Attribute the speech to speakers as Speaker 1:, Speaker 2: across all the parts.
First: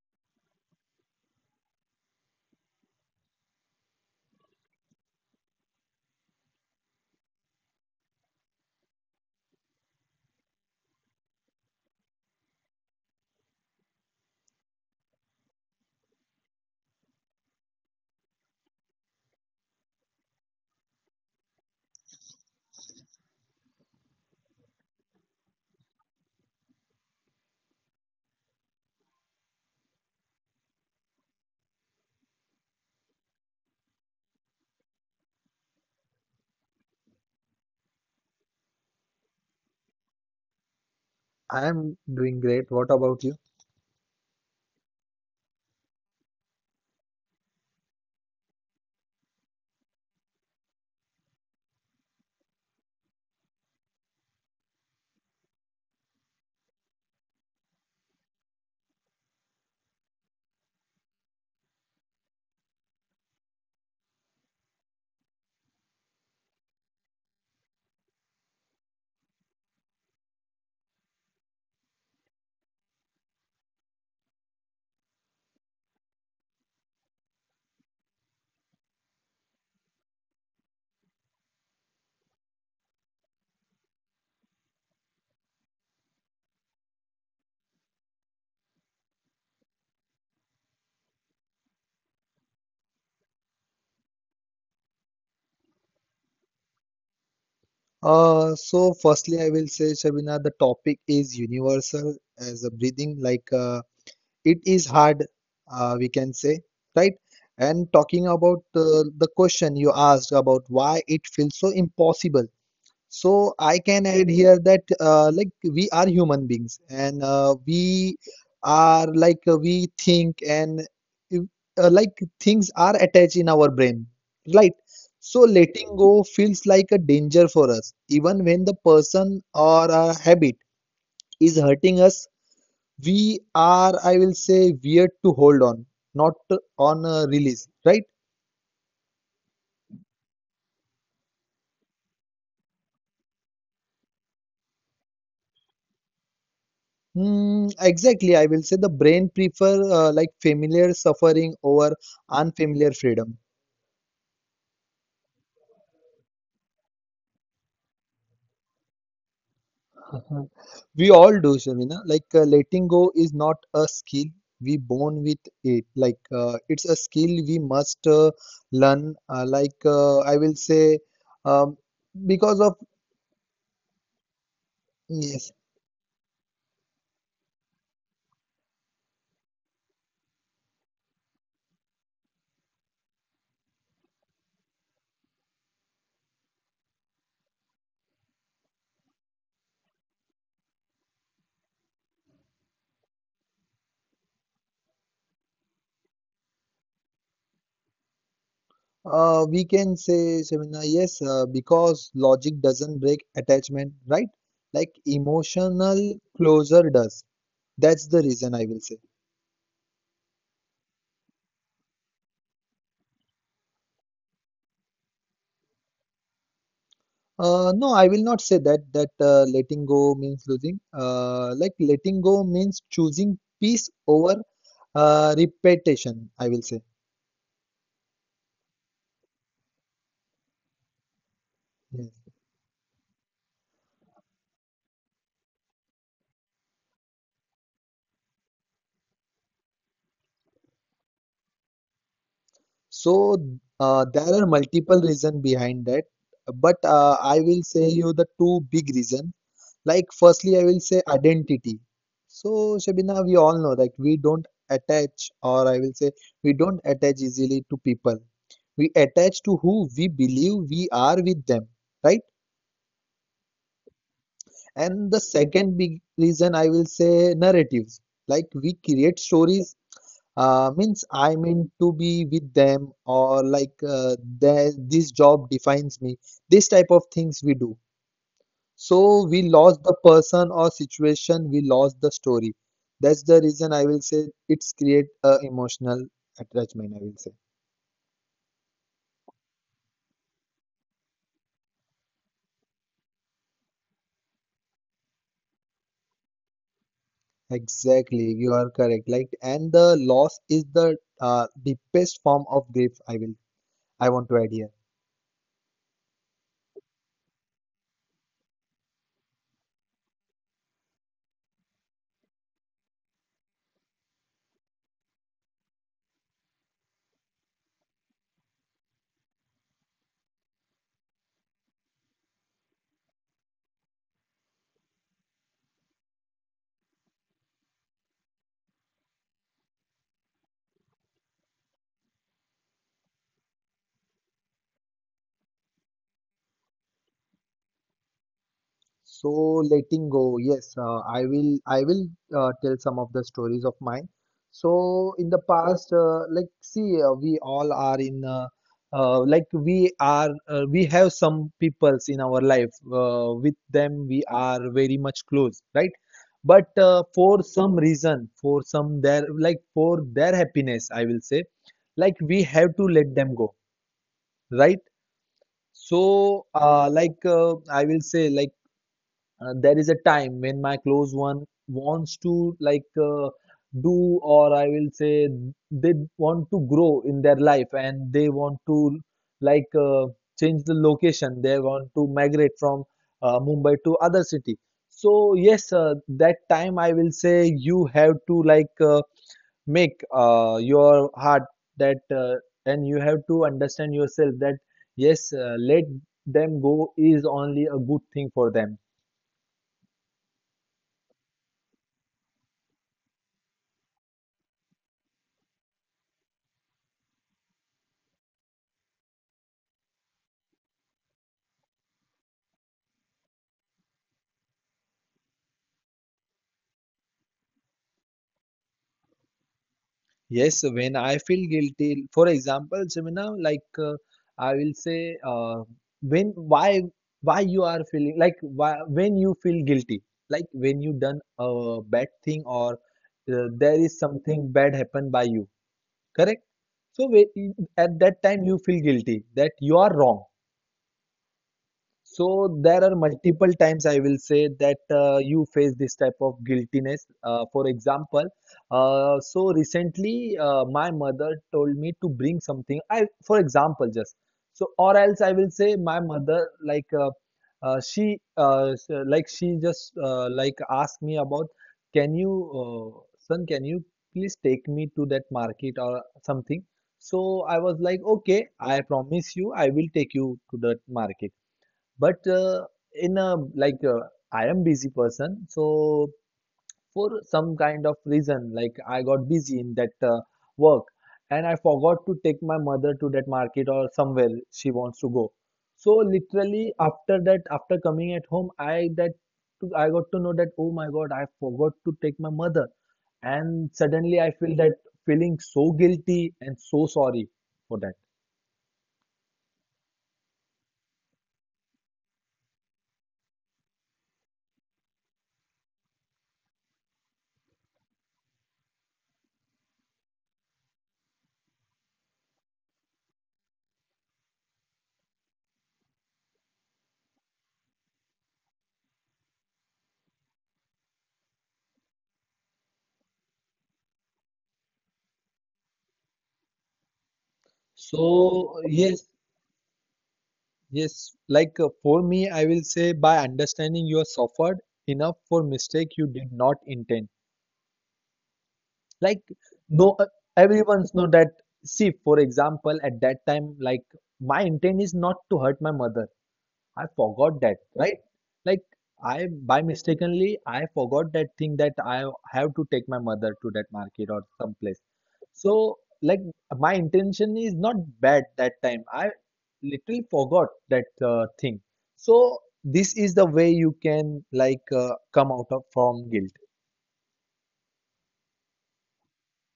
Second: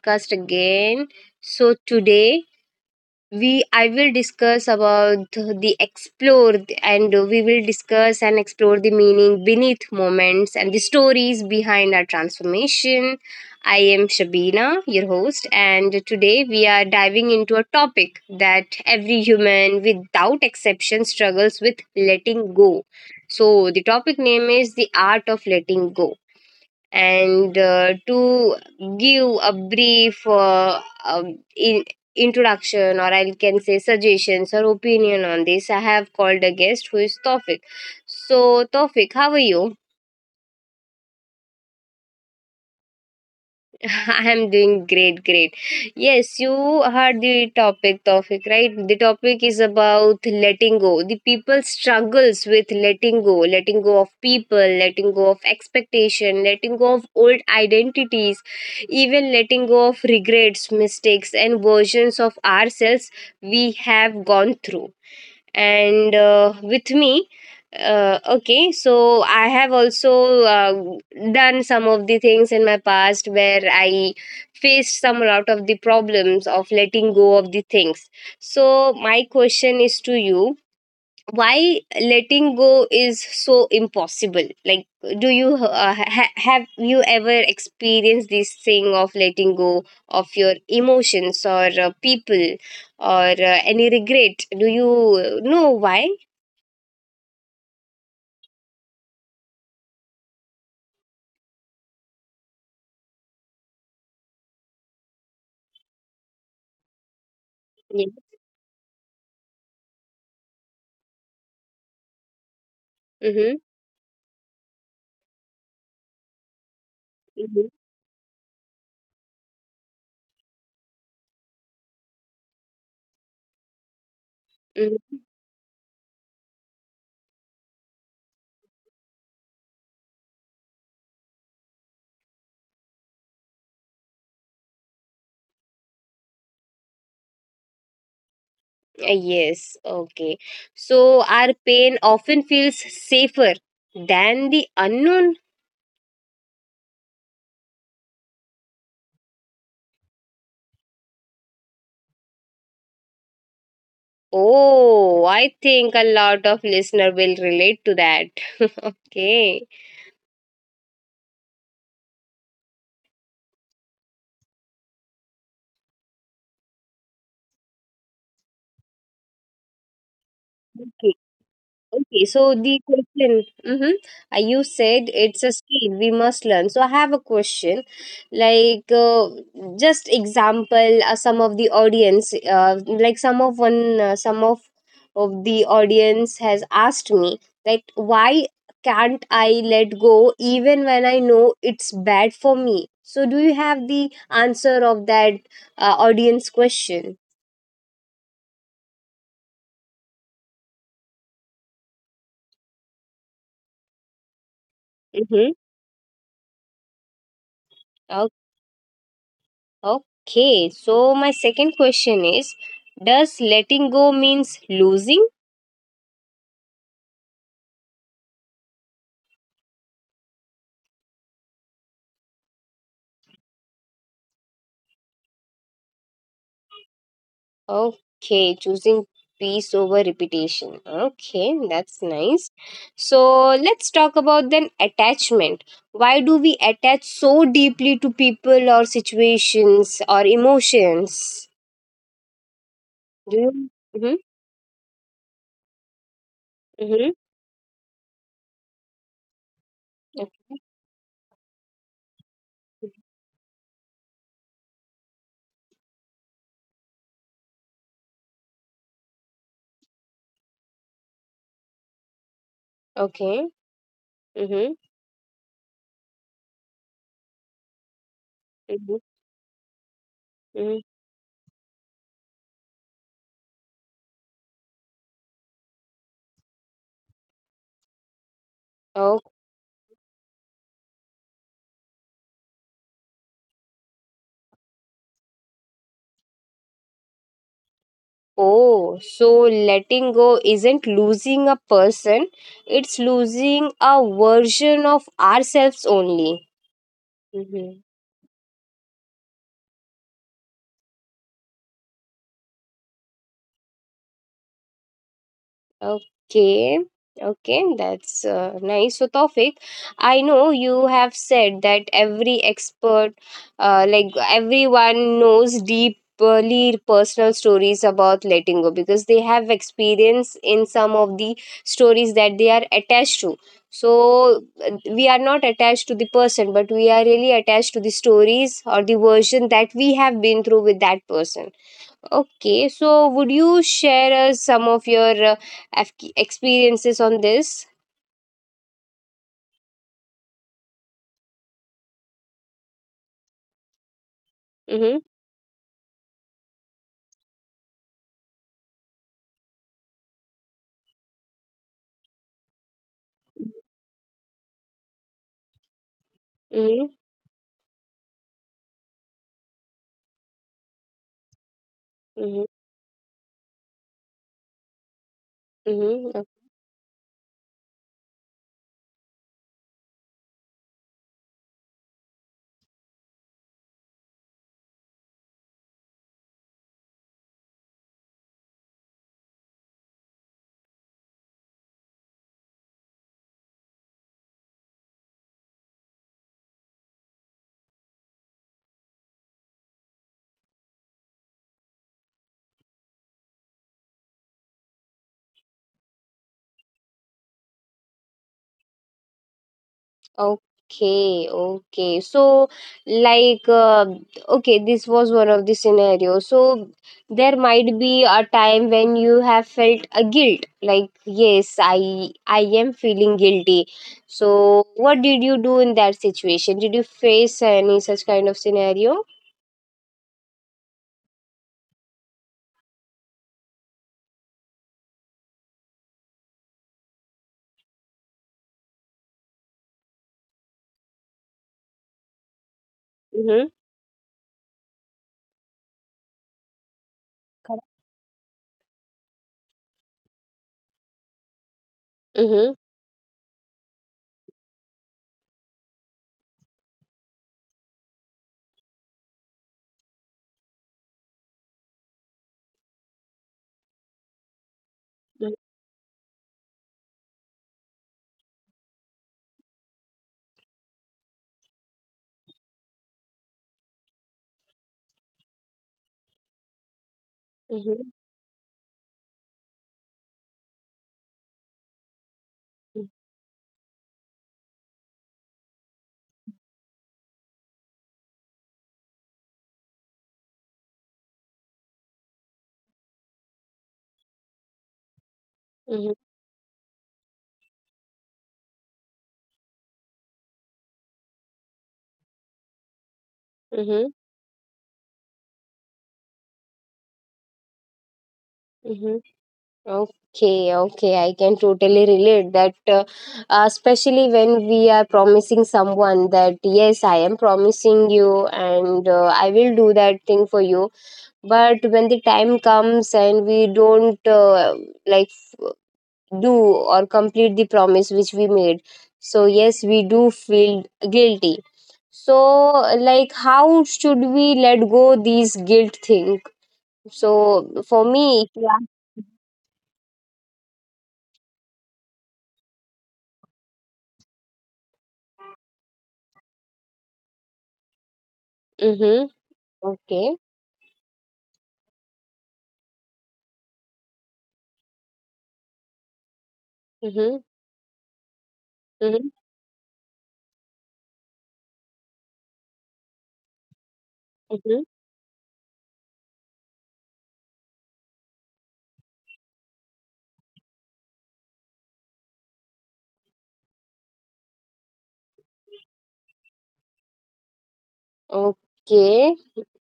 Speaker 1: podcast again. So today we I will discuss about the explore and we will discuss and explore the meaning beneath moments and the stories behind our transformation. I am Shabina, your host, and today we are diving into a topic that every human without exception struggles with letting go. So the topic name is the art of letting go and to give a brief introduction or I can say suggestions or opinion on this I have called a guest who is Tofik. So Tofik, how are you?
Speaker 2: I'm doing great. What about you?
Speaker 1: I am doing great. Yes, you heard the topic, right? The topic is about letting go. The people struggles with letting go of people, letting go of expectation, letting go of old identities, even letting go of regrets, mistakes, and versions of ourselves we have gone through. And with me okay, so I have also uh, done some of the things in my past where I faced some lot of the problems of letting go of the things. So my question is to you, why letting go is so impossible? Like, do you have you ever experienced this thing of letting go of your emotions or people or any regret? Do you know why?
Speaker 2: So firstly, I will say, Shabina, the topic is universal as a breathing, like it is hard, we can say, right? And
Speaker 1: Yeah.
Speaker 2: talking about the question you asked about why it feels so impossible. So
Speaker 1: Mm-hmm.
Speaker 2: I can add here that like we are human beings and
Speaker 1: Mm-hmm.
Speaker 2: we are like we think and if, like things are attached in our brain, right?
Speaker 1: Mm-hmm.
Speaker 2: So letting go feels like a danger for us. Even when the person or a habit is hurting us, we are, I will say, weird to hold on, not on a release, right?
Speaker 1: Yes, okay. So our pain often feels safer than the unknown.
Speaker 2: Mm, exactly. I will say the brain prefer like familiar suffering over unfamiliar freedom.
Speaker 1: Oh, I think a lot of listener will relate to that. Okay.
Speaker 2: Mhm. We all do, Shamina. Like letting go is not a skill we born with it. Like it's a skill we must learn. Like I will say, um,
Speaker 1: Okay,
Speaker 2: because
Speaker 1: so
Speaker 2: of
Speaker 1: the question, mm-hmm, you said it's
Speaker 2: yes,
Speaker 1: a skill we must learn. So I have a question, like just example, some of the audience, like some of one, some of the audience has asked me that why can't I let go even when I know it's bad for me? So do you have the answer of that audience question?
Speaker 2: we can say, Shamina, yes, because logic doesn't break attachment, right? Like
Speaker 1: Mm-hmm.
Speaker 2: emotional closure does. That's the reason I will say.
Speaker 1: Okay, so my second question is, does letting go means losing?
Speaker 2: No, I will not say that letting go means losing. Like letting go means choosing peace over repetition, I will say.
Speaker 1: Okay, choosing peace over repetition. Okay, that's
Speaker 2: Yes.
Speaker 1: nice. So let's talk about then attachment. Why do we attach so deeply to people or situations or emotions?
Speaker 2: So
Speaker 1: Do you? Mm-hmm,
Speaker 2: there are multiple reasons behind that, but
Speaker 1: mm-hmm.
Speaker 2: I will say you the two big reasons. Like firstly, I will say identity. So Shabina, we all know that we don't attach, or I will say we don't attach easily to people. We attach to who we believe we are with them, right?
Speaker 1: Okay. Mm-hmm,
Speaker 2: And the second big reason I will say narratives. Like we
Speaker 1: mm-hmm,
Speaker 2: create stories,
Speaker 1: mm-hmm.
Speaker 2: means I mean to be with them, or like this job defines me. This type of things we do. So we lost the person or situation, we lost the story. That's the reason I will say it's create a emotional attachment, I will say.
Speaker 1: Oh, so letting go isn't losing a person, it's losing a version of ourselves only. Mhm.
Speaker 2: Exactly, you are correct. Like, and the loss is the deepest form of grief, I want to add here.
Speaker 1: Okay, okay, that's nice. So, Tawfiq, I know you have said that every expert, like everyone knows deeply personal stories about letting go because they have experience in some of the stories that they are attached to. So, we are not attached to the person, but we are really attached to the stories or the version that we have been through with that person. Okay, so would you share us some of your experiences on this?
Speaker 2: So letting go, yes, I will tell some of the stories of mine.
Speaker 1: Mm-hmm.
Speaker 2: So in the past, like see, we all are in like we are we have some peoples in our life. With them, we are very much close, right? But
Speaker 1: Mm-hmm.
Speaker 2: for some reason, for some their like for their happiness, I will say, like we
Speaker 1: Mm-hmm.
Speaker 2: have to let them go, right?
Speaker 1: Mm-hmm.
Speaker 2: So like I will say like there is a time when my close one wants to like do or I will say they want to grow in their life and they want to like change the location. They want to migrate from Mumbai to other city. So yes, that time I will say you have to like make your heart that and you have to understand yourself that yes, let them go is only a good thing for them.
Speaker 1: Okay, okay. So, like, okay, this was one of the scenarios. So, there might be a time when you have felt a guilt, like, yes, I am feeling guilty. So, what did you do in that situation? Did you face any such kind of scenario?
Speaker 2: Yes, when I feel guilty, for example, Jemina, like I will say, when why you are feeling like why, when you feel guilty, like when you done a bad thing or
Speaker 1: Mm-hmm.
Speaker 2: there is something bad happened by you, correct? So we, at that time you feel guilty that you are wrong. So
Speaker 1: Mm-hmm.
Speaker 2: there are multiple times I will say that you face this type of guiltiness. For example, so recently my mother told me to bring something. I, for example, just so or else I will say my mother like she like she just like asked me about, can you son, can you please take me to that market or something. So I
Speaker 1: Mm-hmm.
Speaker 2: was like, okay, I promise you I will take you to that market. But in a like I am busy person, so for some kind of reason, like I got busy in that work and I forgot to take my mother to that market or somewhere she wants to go.
Speaker 1: Mm-hmm.
Speaker 2: So literally after that, after coming at home, I got to know that, oh my God, I forgot to take my mother, and
Speaker 1: Mm-hmm.
Speaker 2: suddenly I feel that feeling so guilty and so sorry for that.
Speaker 1: Mm-hmm. Okay, okay, I can totally relate that, especially when we are promising someone that, yes, I am promising you and I will do that thing for you. But when the time comes and we don't like f- do or complete the promise which we made, so yes, we do feel guilty. So, like, how should we let go these guilt things? So for me, if you
Speaker 2: So
Speaker 1: ask,
Speaker 2: yes. Yes, like for me, I will say by understanding you are suffered enough for mistake you did not intend.
Speaker 1: mm-hmm,
Speaker 2: Like no,
Speaker 1: okay,
Speaker 2: everyone's know that. See, for example, at that time, like my intent is not to hurt my mother. I
Speaker 1: mm-hmm,
Speaker 2: forgot that, right? Like
Speaker 1: mm-hmm,
Speaker 2: I by mistakenly I forgot that thing that I have to take my mother to that market or
Speaker 1: mm-hmm,
Speaker 2: someplace. So like my intention is not bad that time. I literally forgot that thing. So this is the way you can like come out of from guilt.
Speaker 1: okay,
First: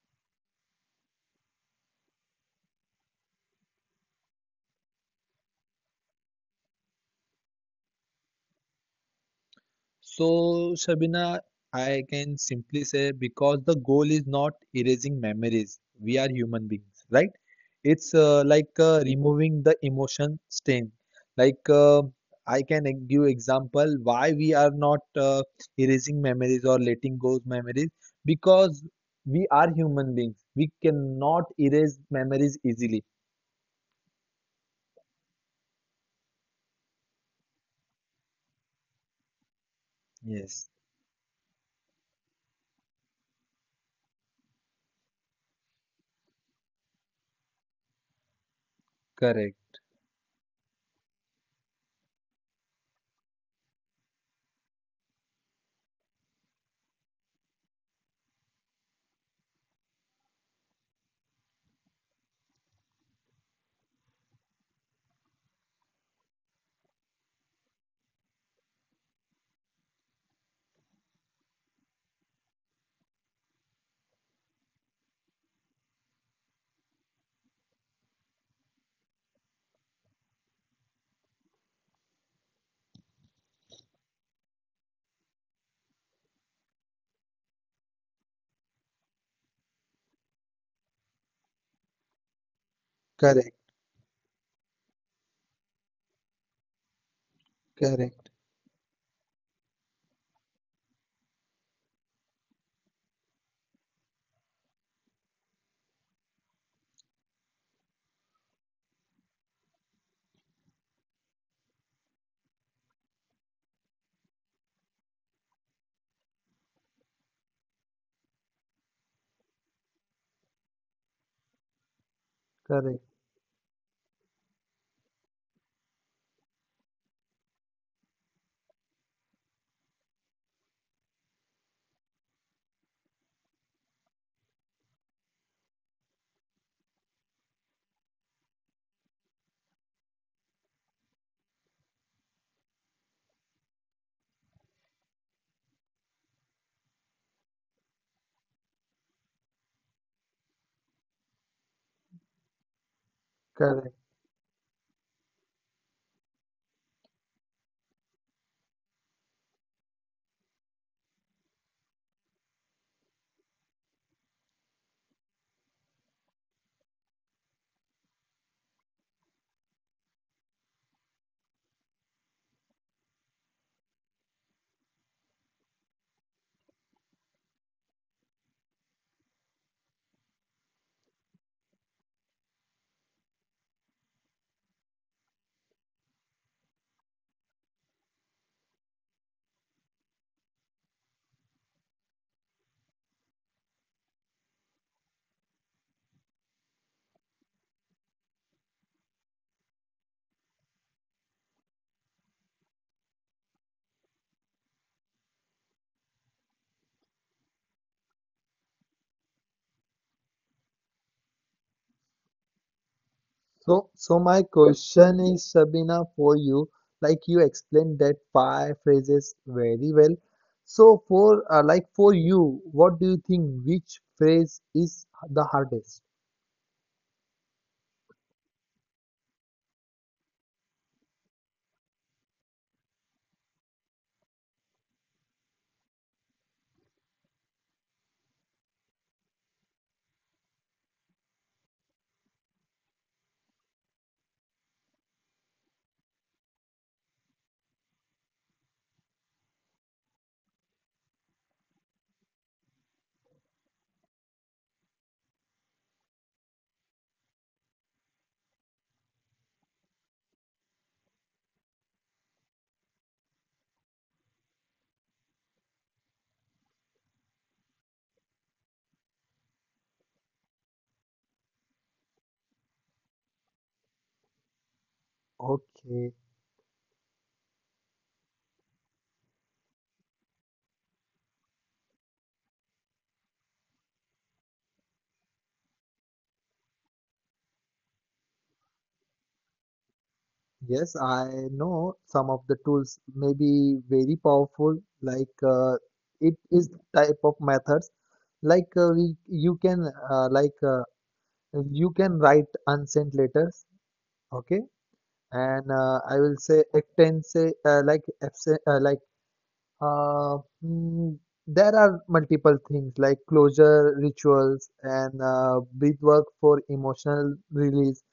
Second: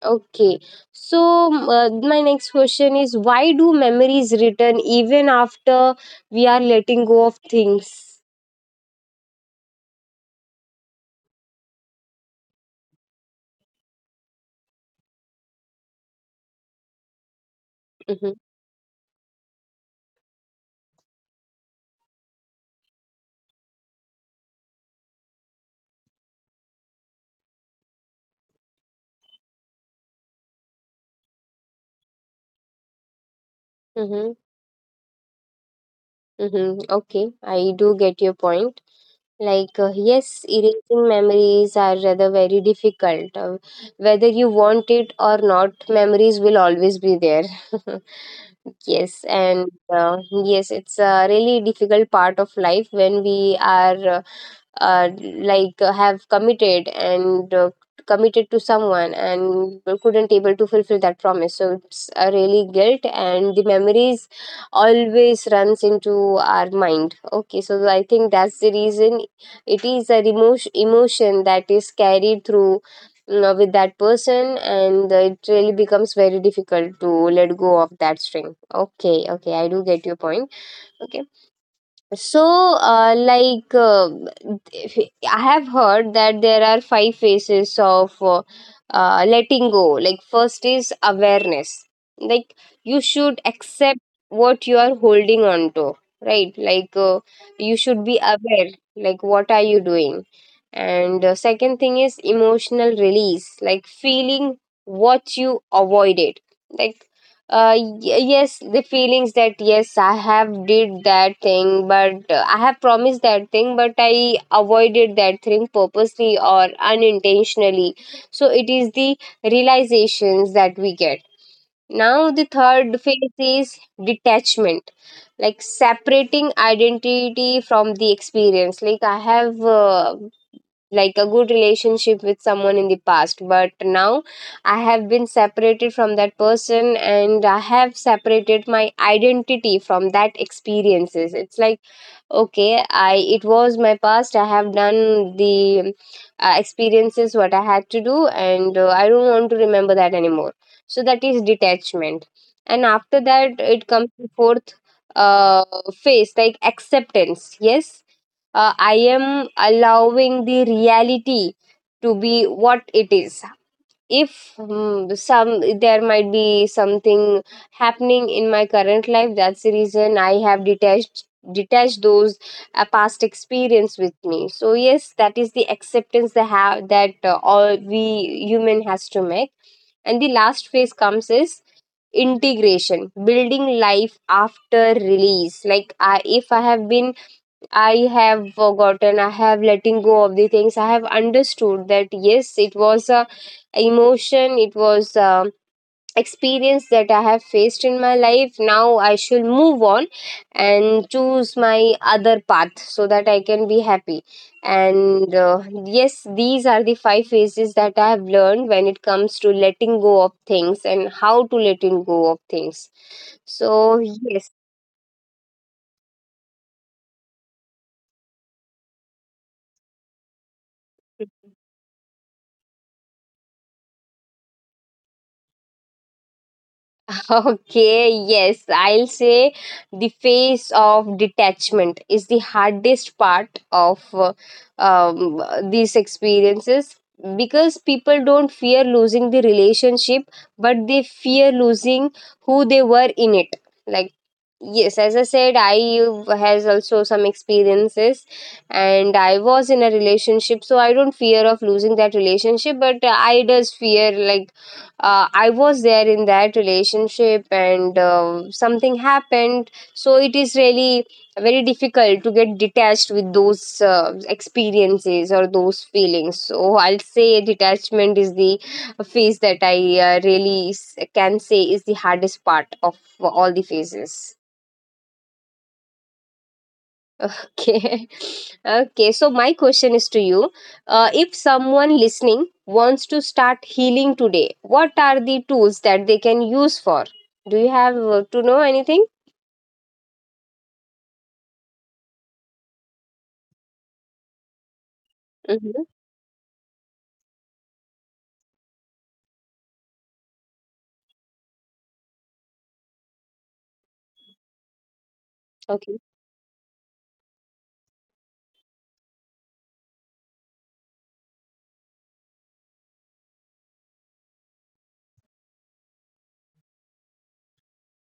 Speaker 1: okay. So my next question is, why do memories return even after we are letting go of things?
Speaker 2: So, Shabina, I can simply say because the goal is not erasing memories. We are human beings, right? It's
Speaker 1: Mm-hmm,
Speaker 2: like removing the emotion stain. Like I can give example why we are not erasing memories or letting go memories because we are human beings. We cannot erase memories easily.
Speaker 1: mm-hmm, mm-hmm. Okay, I do get your point. Like, yes,
Speaker 2: Yes,
Speaker 1: erasing memories are rather very difficult. Whether you want it or not, memories will always be there. Yes,
Speaker 2: correct.
Speaker 1: and yes, it's a really difficult part of life when we are like have committed and committed to someone and couldn't able to fulfill that promise. So it's a really guilt and the memories always runs into our mind. Okay, so I think that's the reason it is a emotion that is carried through, mm, with that person, and it really becomes very difficult to let go of that string. Okay, okay, I do get your point. Okay. So, like, if- I have heard that there are five phases of letting go. Like, first is awareness. Like, you
Speaker 2: Correct,
Speaker 1: should accept what you are holding on to, right? Like, you should
Speaker 2: correct,
Speaker 1: be aware, like, what are you doing? And second thing is emotional release, like, feeling what you avoided. Like, yes, the feelings that yes I have did that thing, but I have promised that thing but I avoided that thing purposely or unintentionally. So it is the realizations that we get. Now the
Speaker 2: correct,
Speaker 1: third phase is detachment, like separating identity from the experience. Like I have like a good relationship with someone in the past, but now I have been separated from that person and I have separated my identity from that experiences. It's like okay, I it was my past, I have done the experiences what I had to do, and I don't want to remember that anymore. So that is detachment. And after that it
Speaker 2: correct.
Speaker 1: comes to fourth uh, phase, like acceptance. Yes, I am allowing the reality to be what it is. If, mm, some, there might be something happening in my current life, that's the reason I have detached those past experience with me. So yes, that is the acceptance that have that all we human has to make. And the last phase comes is integration, building life after release. Like if I have been, I have forgotten, I have letting go of the things. I have understood that yes, it was a emotion, it was a experience that I have faced in my life. Now I should move on and choose my other path so that I can be happy. And yes, these are the five phases that I have learned when it comes to letting go of things and how to letting go of things.
Speaker 2: So,
Speaker 1: So
Speaker 2: so my
Speaker 1: yes.
Speaker 2: question is, Sabina, for you, like you explained that five phrases very well. So, for like for you, what do you think? Which phrase is the hardest?
Speaker 1: Okay, yes, I'll say the phase of detachment is the hardest part of um, these experiences because people don't fear losing the relationship, but they fear losing who they were in it. Like yes, as I said, I has also some experiences and I was in a relationship, so I don't fear of losing that relationship, but I does fear like I was there in that relationship and something happened, so it is really very difficult to get detached with those experiences or those feelings. So I'll say detachment is the phase that I really can say is the hardest part of all the phases.
Speaker 2: Okay,
Speaker 1: Okay. Okay. So, my question is to you, if someone listening wants to start healing today, what are the tools that they can use for? Do you have to know anything?
Speaker 2: yes, I know some of the tools may be very powerful. Like
Speaker 1: Mm-hmm.
Speaker 2: it is type of methods. Like we, you can like you can write unsent letters. Okay, and
Speaker 1: Okay.
Speaker 2: I will say actense like absent like uh, mm, there are multiple things like closure rituals and breath work for emotional release.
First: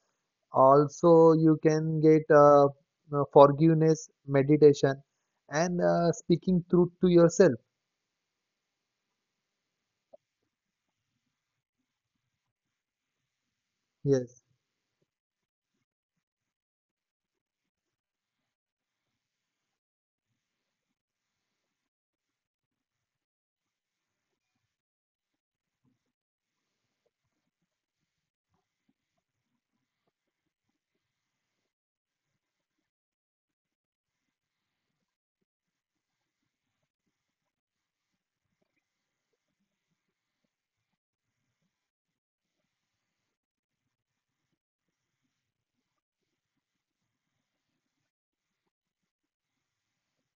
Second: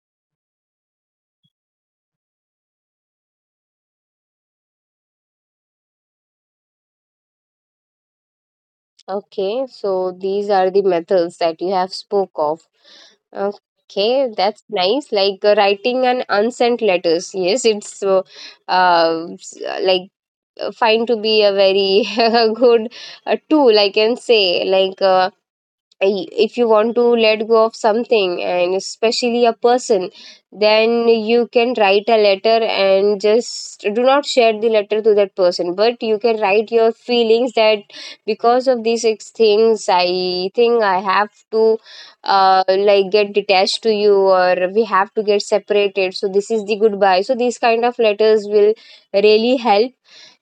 Speaker 2: Also, you can get forgiveness meditation and speaking truth to yourself.
Speaker 1: Okay. So, these are the methods that you have spoke of. Okay.
Speaker 2: Yes,
Speaker 1: That's nice. Like writing an unsent letters. Yes. It's like find to be a very good a tool I can say. Like if you want to let go of something and especially a person, then you can write a letter and just do not share the letter to that person, but you can write your feelings that because of these things I think I have to like get detached to you or we have to get separated, so this is the goodbye. So these kind of letters will really help.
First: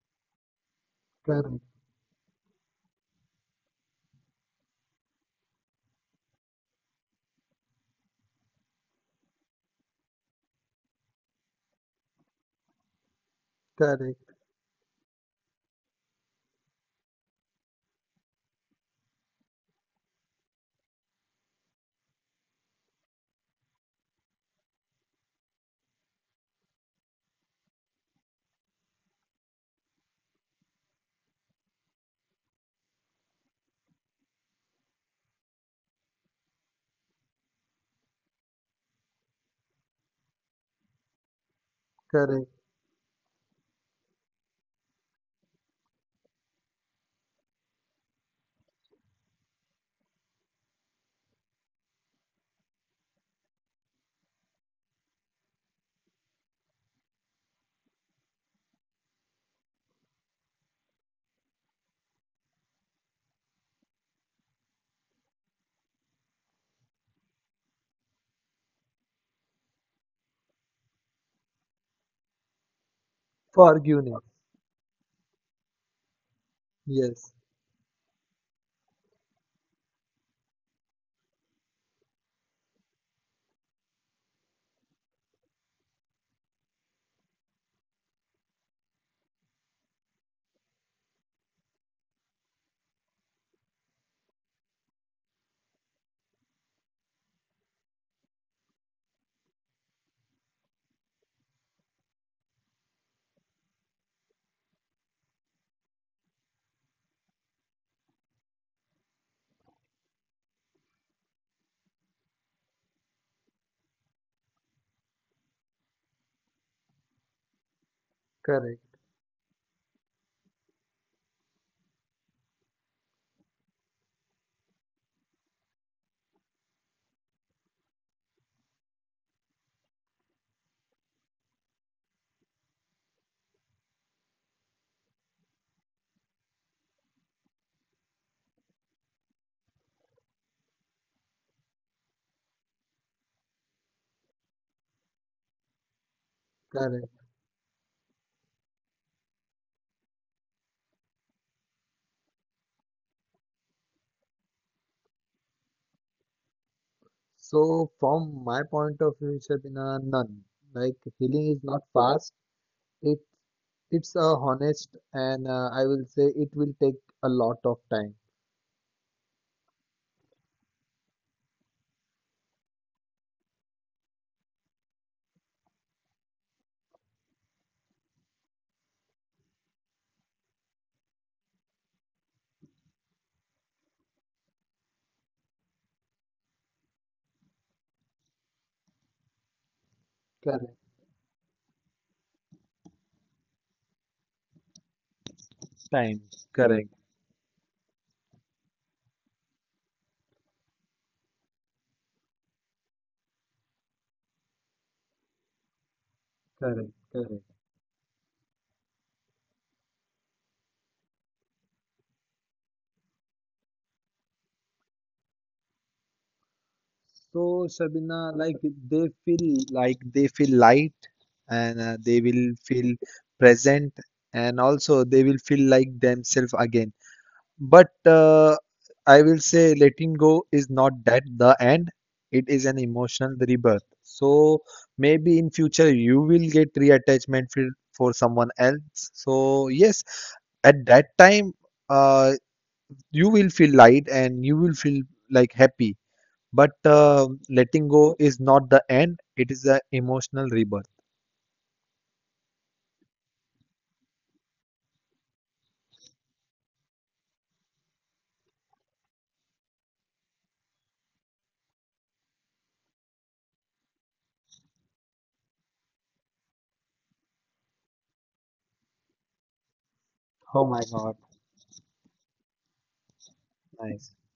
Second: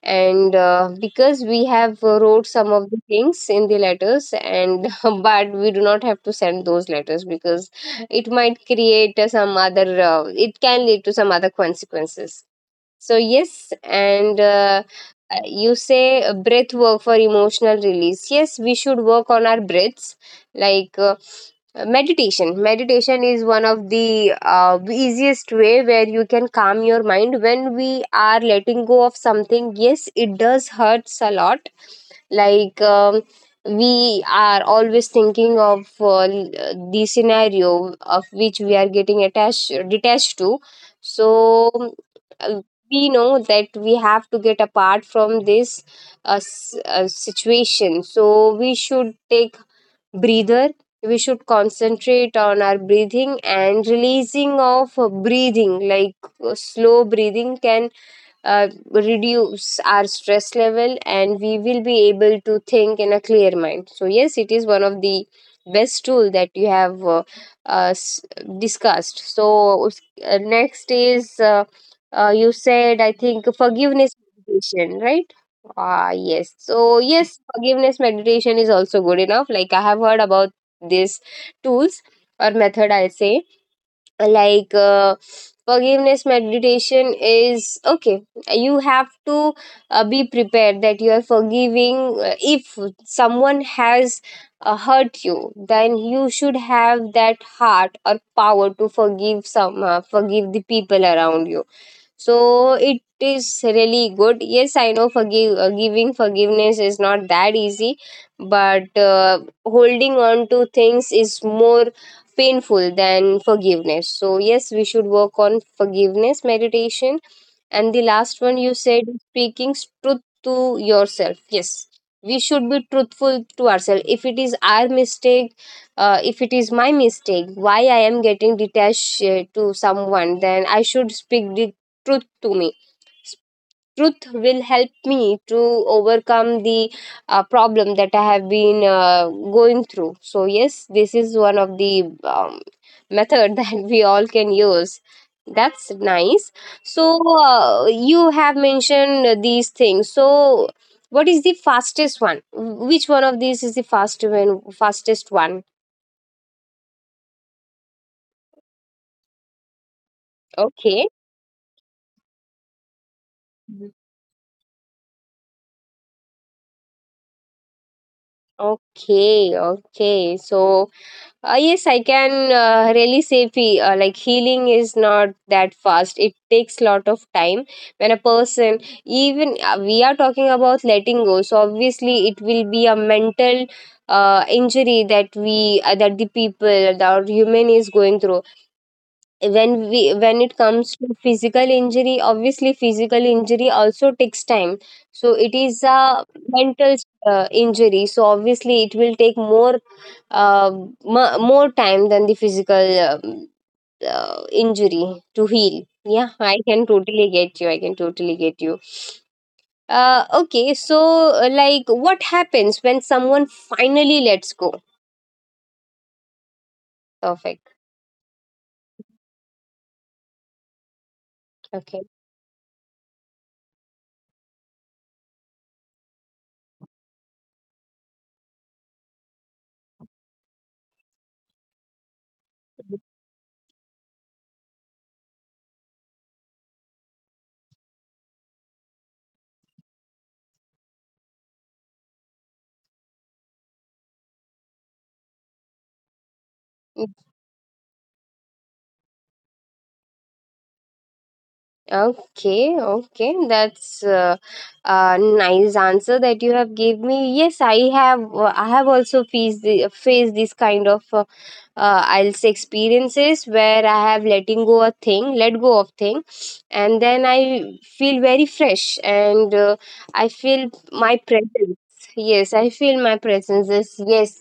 Speaker 1: And because
Speaker 2: correct,
Speaker 1: we have wrote some of the things in the letters and but we do not have to send those letters because it might create some other it can lead to some other consequences. So yes,
Speaker 2: correct,
Speaker 1: and you say breath work for emotional release. Yes, we should work on our breaths, like meditation. Meditation is one of the easiest way where you can calm your mind when we are letting go of something. Yes, it does hurts a lot, like we are always thinking of the scenario of which we are getting attached detached to, so
Speaker 2: correct.
Speaker 1: uh, we know that we have to get apart from this situation, so we should take breather. We should concentrate on our breathing and releasing of breathing, like slow breathing can reduce our stress level, and we will be able to think in a clear mind. So yes, it is one of the best tool that you have uh, s- discussed. So next is you said, I think, forgiveness
Speaker 2: Forgiveness.
Speaker 1: meditation, right? Ah yes, so
Speaker 2: Yes,
Speaker 1: yes, forgiveness meditation is also good enough. Like, I have heard about these tools, or method I say. Like forgiveness meditation is okay. You have to be prepared that you are forgiving. If someone has hurt you, then you should have that heart or power to forgive the people around you. So it is really good. Yes, I know forgive giving forgiveness is not that easy, but holding on to things is more painful than forgiveness. So yes, we should work on forgiveness meditation. And the last one you said,
Speaker 2: correct,
Speaker 1: speaking truth to yourself. Yes, we should be truthful to ourselves. If it is our mistake, if it is my mistake, why I am getting detached to someone, then I should speak the truth to me. Truth will help me to overcome the problem that I have been going through. So yes, this is one of the method that we all can use. That's nice.
Speaker 2: correct.
Speaker 1: So you have mentioned these things. So what is the fastest one? Which one of these is the fast one, fastest one?
Speaker 2: So, from my point of view, Sabina, none.
Speaker 1: Okay.
Speaker 2: Like healing is not fast. It
Speaker 1: Mhm.
Speaker 2: it's a honest, and I will say it will take a lot of time.
Speaker 1: Okay, okay. So yes, I can really say like healing is not that fast. It takes lot of time. When a person, even we are talking about letting go, so obviously it will be a mental injury that we that the people that our human is going through. When we when it
Speaker 2: Correct.
Speaker 1: comes to physical injury, obviously physical injury also takes time, so it is a
Speaker 2: Time.
Speaker 1: mental
Speaker 2: Correct.
Speaker 1: injury, so obviously it will take more more time than the physical injury to heal. Yeah, I can
Speaker 2: Correct.
Speaker 1: totally
Speaker 2: Correct.
Speaker 1: get you, I can totally get you. Okay, so like what happens when someone finally lets go? Perfect.
Speaker 2: So, Sabina, like they feel light, and
Speaker 1: Okay.
Speaker 2: they will feel present, and also they will feel like themselves again. But I will say letting go is not that the end. It is an emotional rebirth. So maybe in future you will get reattachment for someone else. So yes, at that time uh, you will feel light and you will feel like happy. But letting go is not the end. It is an emotional rebirth.
Speaker 1: Okay, okay, that's a nice answer that you have gave me. Yes, I have. I have also faced the, faced this kind of, I'll say, experiences where I have letting go a thing, let go of thing, and then I feel very fresh and I
Speaker 2: Oh
Speaker 1: feel
Speaker 2: my
Speaker 1: my
Speaker 2: God.
Speaker 1: presence. Yes, I feel my presence. Is yes,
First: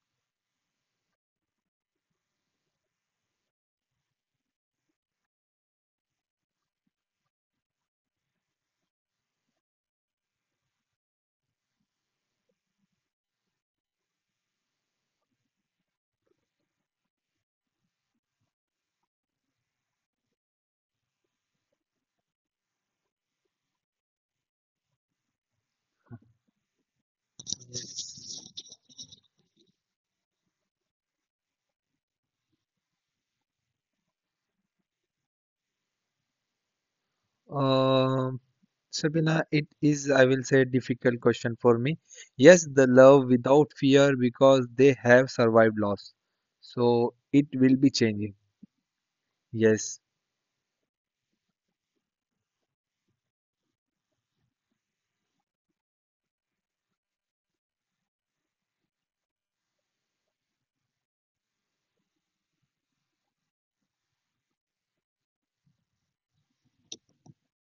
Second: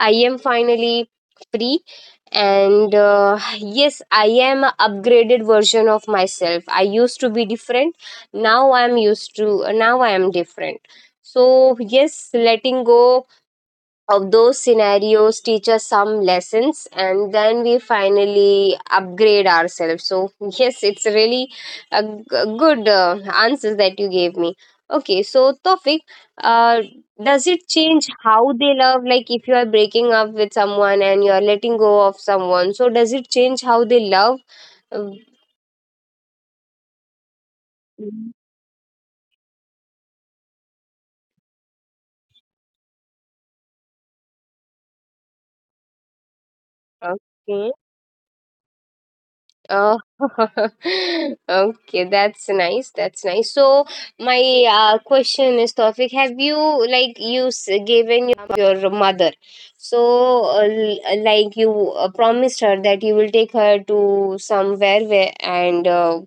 Speaker 1: I am finally free and yes I am a upgraded version of myself I used to be different now I am used to now I am different so yes letting go of those scenarios teach us some lessons and then we finally upgrade ourselves so yes it's really a, g- a good answers that you gave me okay so Tofik, uh, does it change
Speaker 2: Nice.
Speaker 1: how they love like if you are breaking up with someone and you are letting go of someone so does it change how they love Uh, Mhm.
Speaker 2: Um, Sabina, it is, I will say, difficult question for me. Yes, the love without fear because they have survived loss. So it will
Speaker 1: okay
Speaker 2: be changing. Yes.
Speaker 1: Oh, okay, that's nice. That's nice. So, my question is, Tawfiq, have you, like given your mother? So, like you promised her that you will take her to somewhere where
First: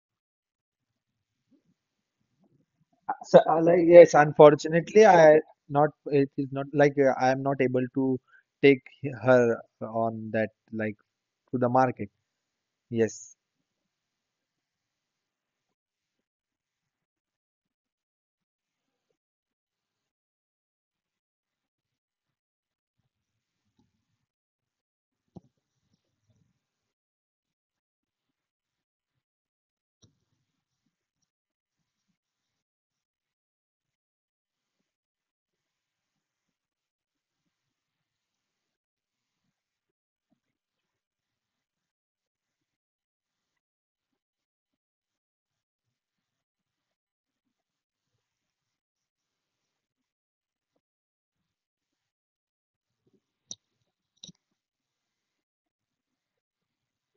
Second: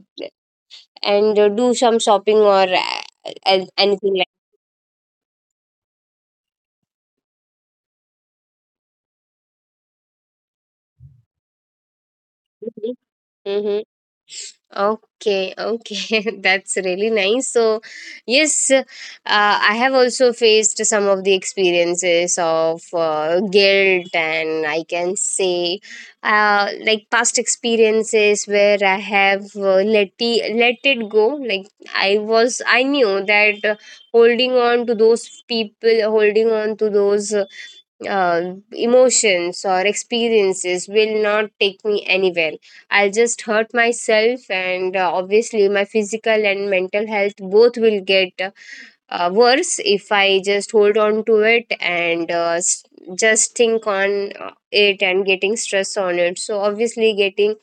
Speaker 1: and do some shopping or
Speaker 2: So, like, yes,
Speaker 1: anything like
Speaker 2: unfortunately, I not, it is not like I am not able to take her on that, like to the market.
Speaker 1: that.
Speaker 2: Yes.
Speaker 1: Mm-hmm. Okay, okay, that's really nice. So, yes, I have also faced some of the experiences of guilt, and I can say, like past experiences where I have let it go. Like I knew that holding on to those people, holding on to those emotions or experiences will not take me anywhere. I'll just hurt myself, and obviously, my physical and mental health both will get worse if I just hold on to it and just think on it and getting stress on it. So, obviously, getting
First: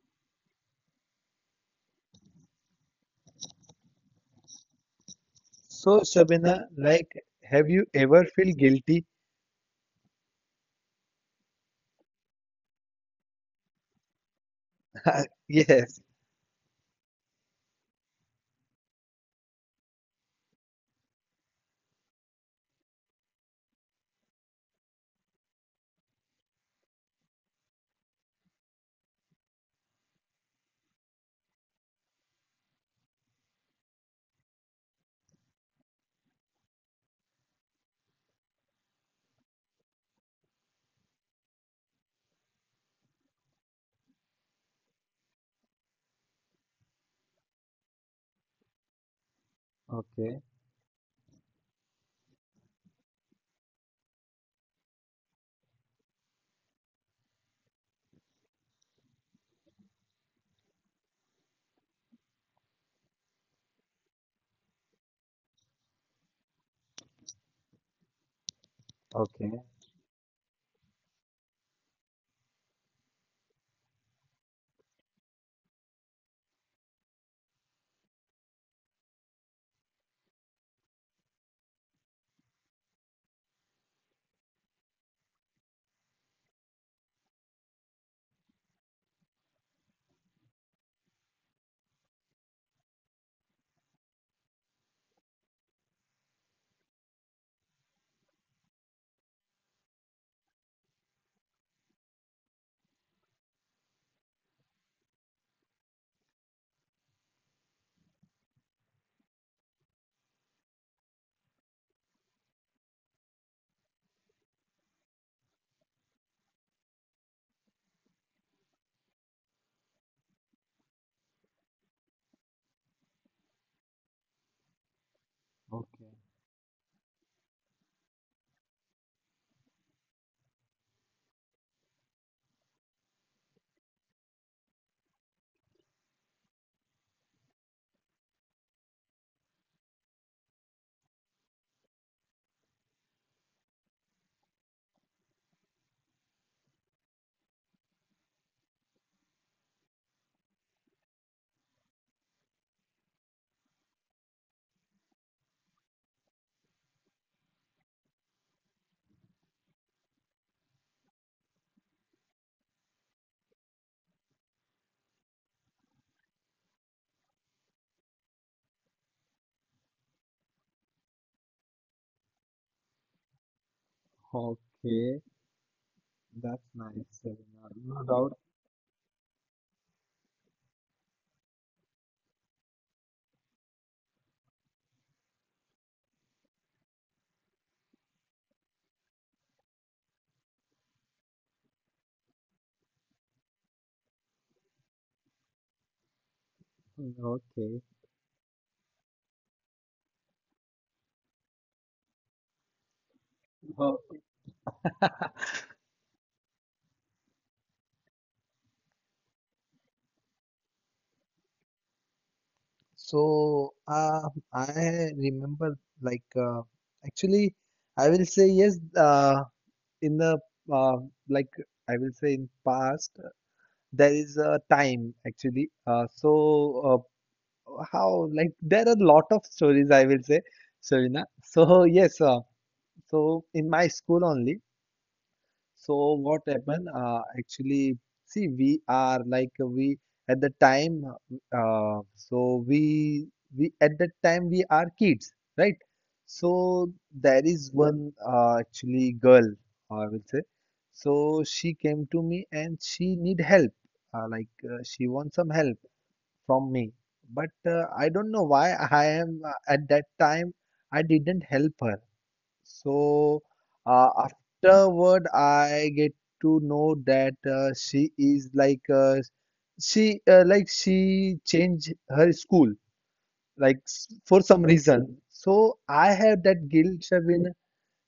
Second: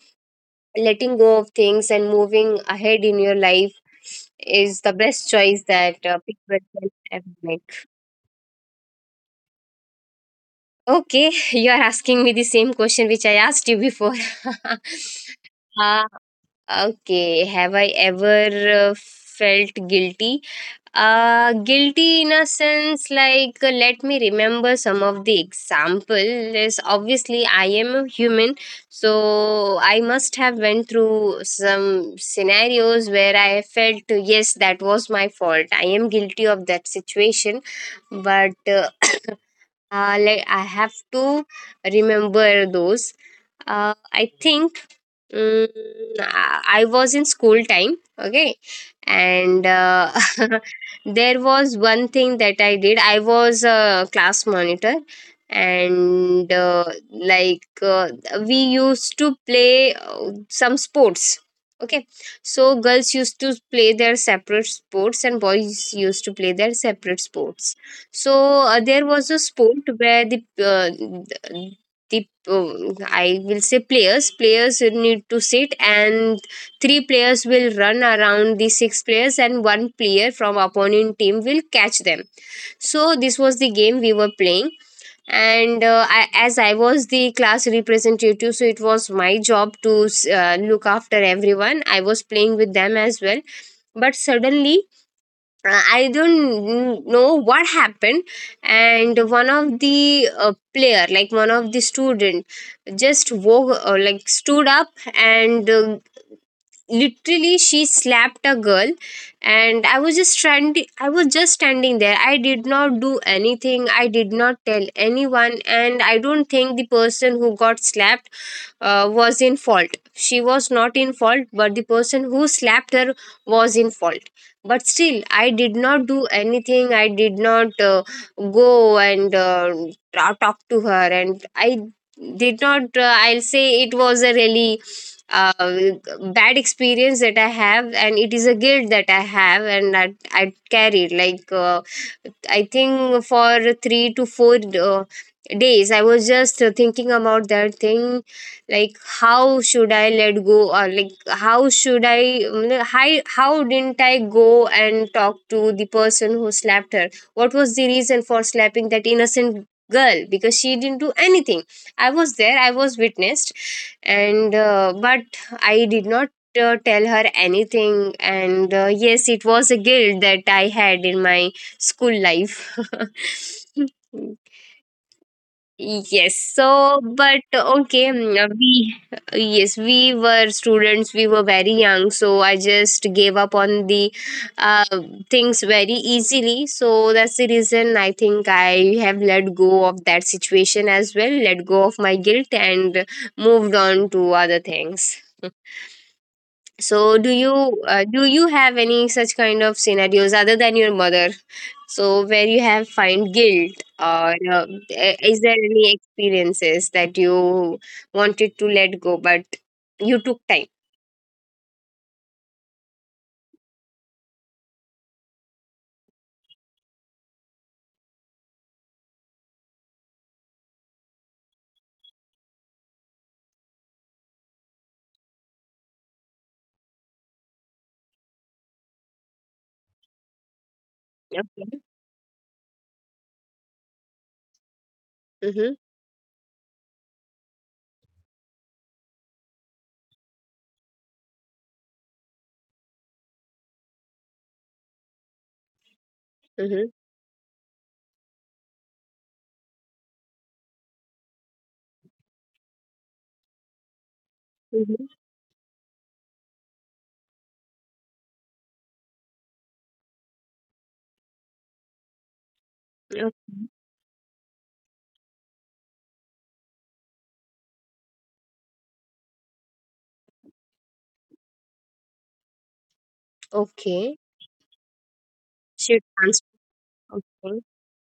Speaker 1: letting go of things and moving ahead in your life is the best choice
Speaker 2: So,
Speaker 1: that people
Speaker 2: Sabina,
Speaker 1: can
Speaker 2: like,
Speaker 1: ever
Speaker 2: have
Speaker 1: make.
Speaker 2: you ever feel guilty?
Speaker 1: Okay, you are asking me the same question which I asked you before.
Speaker 2: Yes.
Speaker 1: uh, okay, have I ever felt guilty? Guilty in a sense, like let me remember some of the examples. Obviously, I am a human, so I must have went through some scenarios where I felt yes, that was my fault. I am guilty of that situation, but like I have to remember those. I think, mm, I was in school time, okay, and
Speaker 2: Okay,
Speaker 1: there was one thing that I did. I was a class monitor, and like we used to play some sports. Okay, so girls used to play their separate sports and boys used to play their separate sports. So there was a
Speaker 2: okay,
Speaker 1: sport where th- the I will say players need to sit, and three players will run around the six players, and one player from opponent team will catch them. So this was the game we were playing, and as I was the class representative, so it was my job to look after everyone. I was playing with them as well, but suddenly I don't know what happened, and one of the player, like one of the student, just like stood up, and literally she slapped a girl, and I was just standing. I was just standing there. I did not do anything. I did not tell anyone, and I don't think the person who got slapped was in fault. She was not in fault, but the person who slapped her was in fault. But still, I did not
Speaker 2: okay,
Speaker 1: do anything. I did not go and talk to her. And I did not, I'll say it was a really uh, bad experience that I have, and it is a guilt that I have, and that I carried. Like, I think for 3 to 4 days, I was just thinking about that thing, like how should I let go, or like how should I mm, hi- how didn't I go and talk to the person who slapped her? What was the reason for slapping that innocent girl, because she didn't do anything? I was there, I was witnessed, and but I did not tell her anything. And yes, it was a guilt that I had in my school life.
Speaker 2: okay.
Speaker 1: Yes, so
Speaker 2: That's nice,
Speaker 1: but
Speaker 2: Serena.
Speaker 1: okay,
Speaker 2: No doubt.
Speaker 1: we yes, we were students, we were very young, so I just gave up on the uh, things very easily. So that's the reason I think I have let go of that situation as well, let go of my guilt, and moved on to other things. So
Speaker 2: Okay.
Speaker 1: do you have any such kind of scenarios other than your mother? So where you have find guilt,
Speaker 2: Uh,
Speaker 1: or is there any experiences that you wanted to let go but you took time?
Speaker 2: So I remember like actually I will say yes, in the uh, like I will say in past there is a time actually so how like there are a lot of stories I will say, Serena.
Speaker 1: Okay.
Speaker 2: So yes, so in my school only.
Speaker 1: Mhm.
Speaker 2: So what happened? Actually, see, we are like we at the time. So we at that time we are kids, right? So
Speaker 1: Mhm.
Speaker 2: there is one actually girl, I will say. So she came to me and she need help. Like
Speaker 1: Mhm.
Speaker 2: she wants some help from me, but I don't know why I am at that time I didn't help her.
Speaker 1: Okay.
Speaker 2: So afterward, I get to know that she is like she like she changed her school like
Speaker 1: Okay.
Speaker 2: for some reason. So
Speaker 1: Should
Speaker 2: I
Speaker 1: transfer.
Speaker 2: have that guilt
Speaker 1: Okay.
Speaker 2: when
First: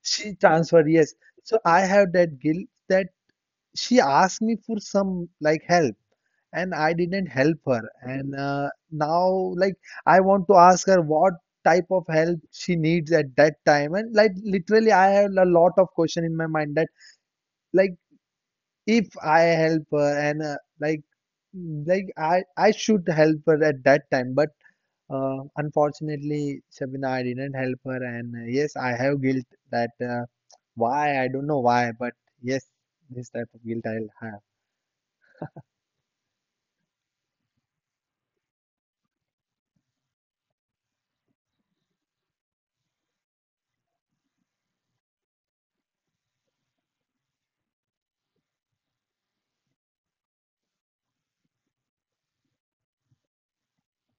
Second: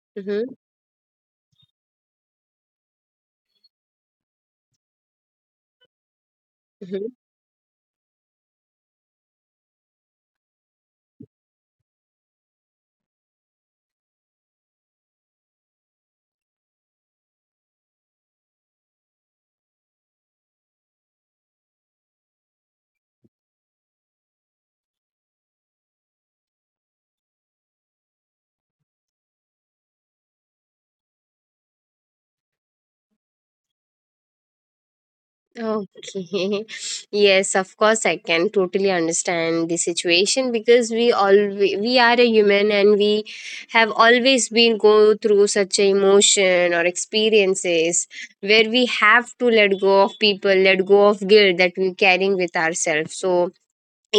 Speaker 2: she
Speaker 1: Mhm.
Speaker 2: transferred. Yes. So I have that guilt that she asked me for some like help and I
Speaker 1: Mhm.
Speaker 2: didn't help her. And now, like, I want to ask her what type of help she needs at that time. And like, literally, I have a lot of question in my mind that, like, if I help her and like, like I should help her at that time, but unfortunately, Shabina, I didn't help her, and yes, I have guilt that why I don't know why, but yes, this type of guilt I'll have.
Speaker 1: Okay. Yes, of course I can totally understand the situation, because we are a human, and we have always been go through such a emotion or experiences where we have to let go of people, let go of guilt that we're carrying with ourselves. So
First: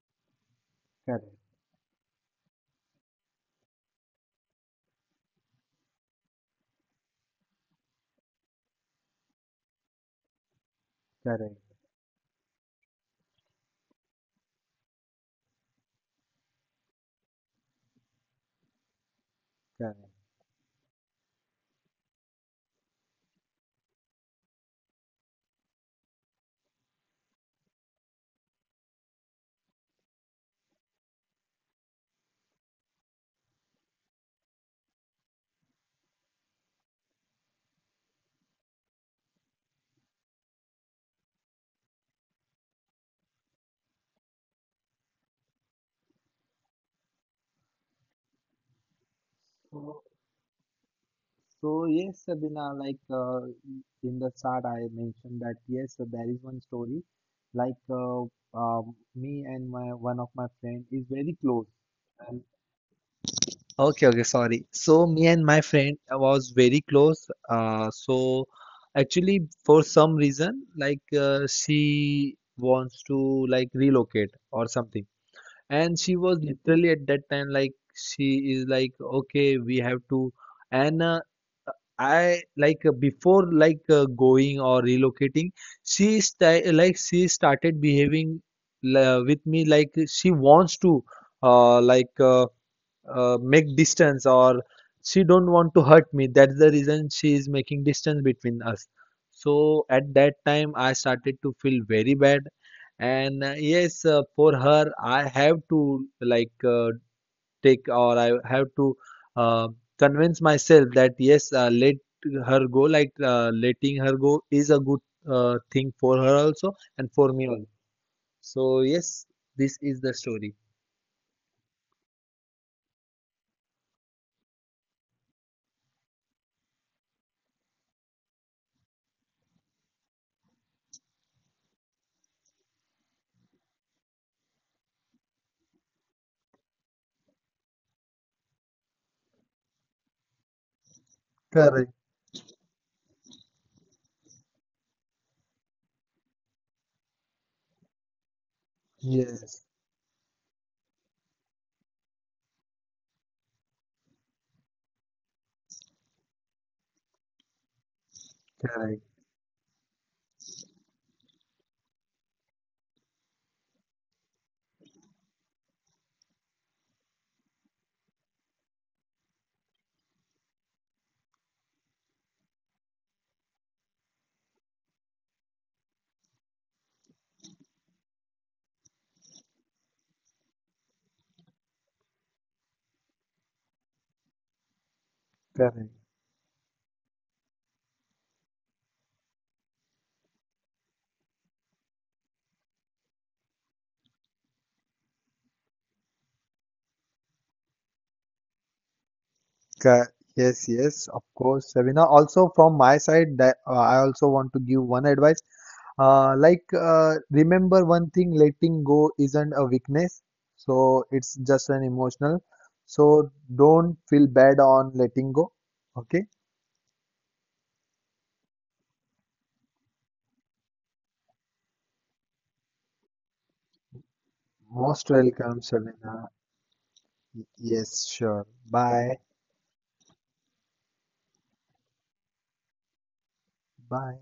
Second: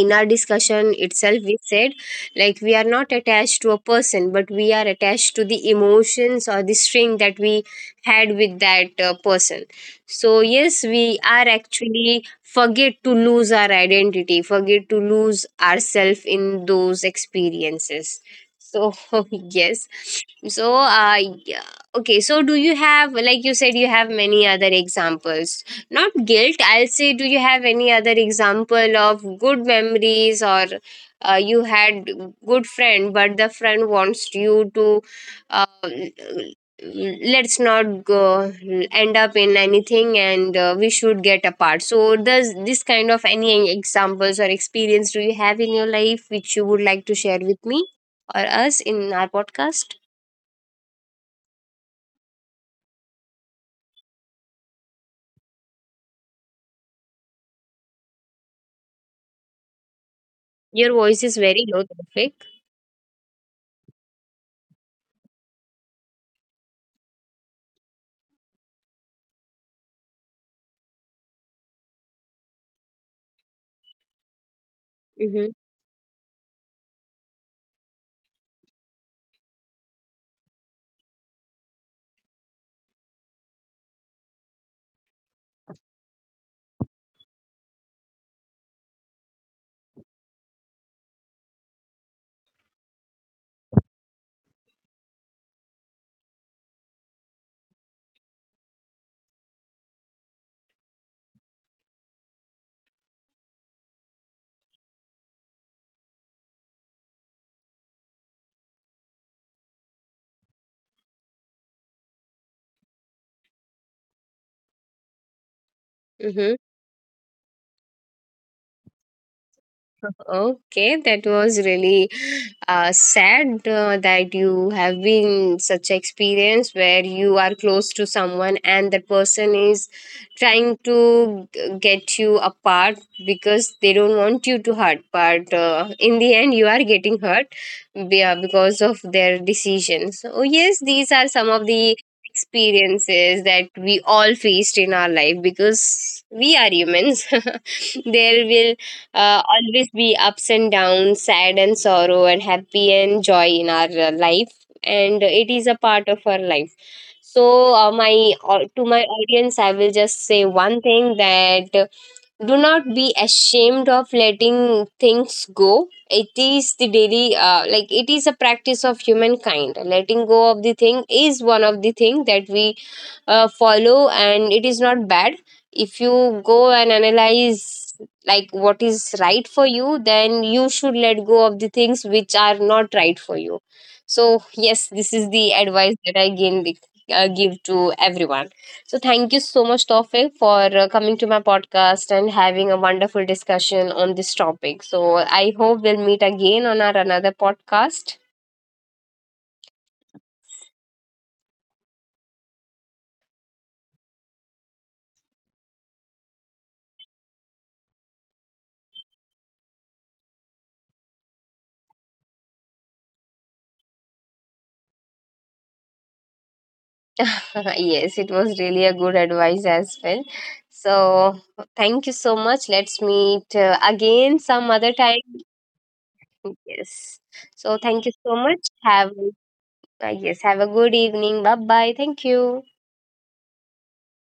Speaker 1: in our discussion
Speaker 2: Correct,
Speaker 1: itself we said, like we are not attached to a person, but we are attached to the emotions or the string that we had with that person. So yes, we are
Speaker 2: correct,
Speaker 1: actually forget to lose our identity, forget to lose ourselves in those experiences. So yes. So, yeah. Okay. So, do you have, like you said, you have many other examples? Not guilt, I'll say, do you have any other example of good memories, or you had good friend, but the friend wants you to, uh, let's not go end up in anything, and we should get apart. So, does this kind of any examples or experience do you have in your life which you would like to share with me or us in our podcast?
Speaker 2: correct. So yes, Sabina, like in the start, I mentioned that yes, there is one story. Like me and my one of my friend
Speaker 1: Your
Speaker 2: is
Speaker 1: voice is
Speaker 2: very
Speaker 1: very
Speaker 2: close,
Speaker 1: low, Tawfiq.
Speaker 2: and Okay, okay, sorry. So me and my friend was very close. So actually, for some reason, like she wants to like relocate or something.
Speaker 1: Mm-hmm.
Speaker 2: And she was literally at that time like she is like, okay, we have to. And I like before like going or relocating, like she started behaving with me like she wants to like make distance or she don't want to hurt me. That's the reason she is making distance between us. So at that time I started to feel very bad. And yes, for her I have to like take or I have to uh, convince myself that yes, let her go, like letting her go is a good thing for her
Speaker 1: Mm-hmm.
Speaker 2: also and for me also. So yes, this is the story.
Speaker 1: Okay, that was really sad that you have been such experience where you are close to someone and that person is trying to get you apart, because they don't want you to hurt. But in the end, you are getting hurt because of their decisions. So yes, these are some of the
Speaker 2: Correct.
Speaker 1: experiences that we all faced in our life because we are humans. There will
Speaker 2: Yes.
Speaker 1: always be ups and downs, sad and sorrow, and happy and joy in our life, and it is a part of our life. So, to
Speaker 2: Correct.
Speaker 1: my audience, I will just say one thing: that do not be ashamed of letting things go. It is the daily, like, it is a practice of humankind. Letting go of the thing is one of the thing that we follow, and it is not bad. If you go and analyze like what is right for you, then you should let go of the things which are not right for you. So yes, this is the advice
Speaker 2: Correct.
Speaker 1: that I give to everyone. So thank you so much, Tawfiq, for coming to my podcast and having a wonderful discussion on this topic. So I hope we'll meet again on our another podcast.
Speaker 2: Ca- Yes, yes, of course, Sabina. Also, from my side, that I also want to give one advice. Like, remember one thing: letting go isn't a weakness, so it's just an emotional. So don't feel bad on letting go. Okay?
Speaker 1: Yes, it was really a good advice as well. So thank you so much. Let's meet again some other
Speaker 2: Most
Speaker 1: time.
Speaker 2: welcome, Sabina.
Speaker 1: Yes. So thank
Speaker 2: Yes,
Speaker 1: you so
Speaker 2: sure.
Speaker 1: much. Have
Speaker 2: Bye.
Speaker 1: yes, have a good evening. Bye bye. Thank you.
Speaker 2: Bye.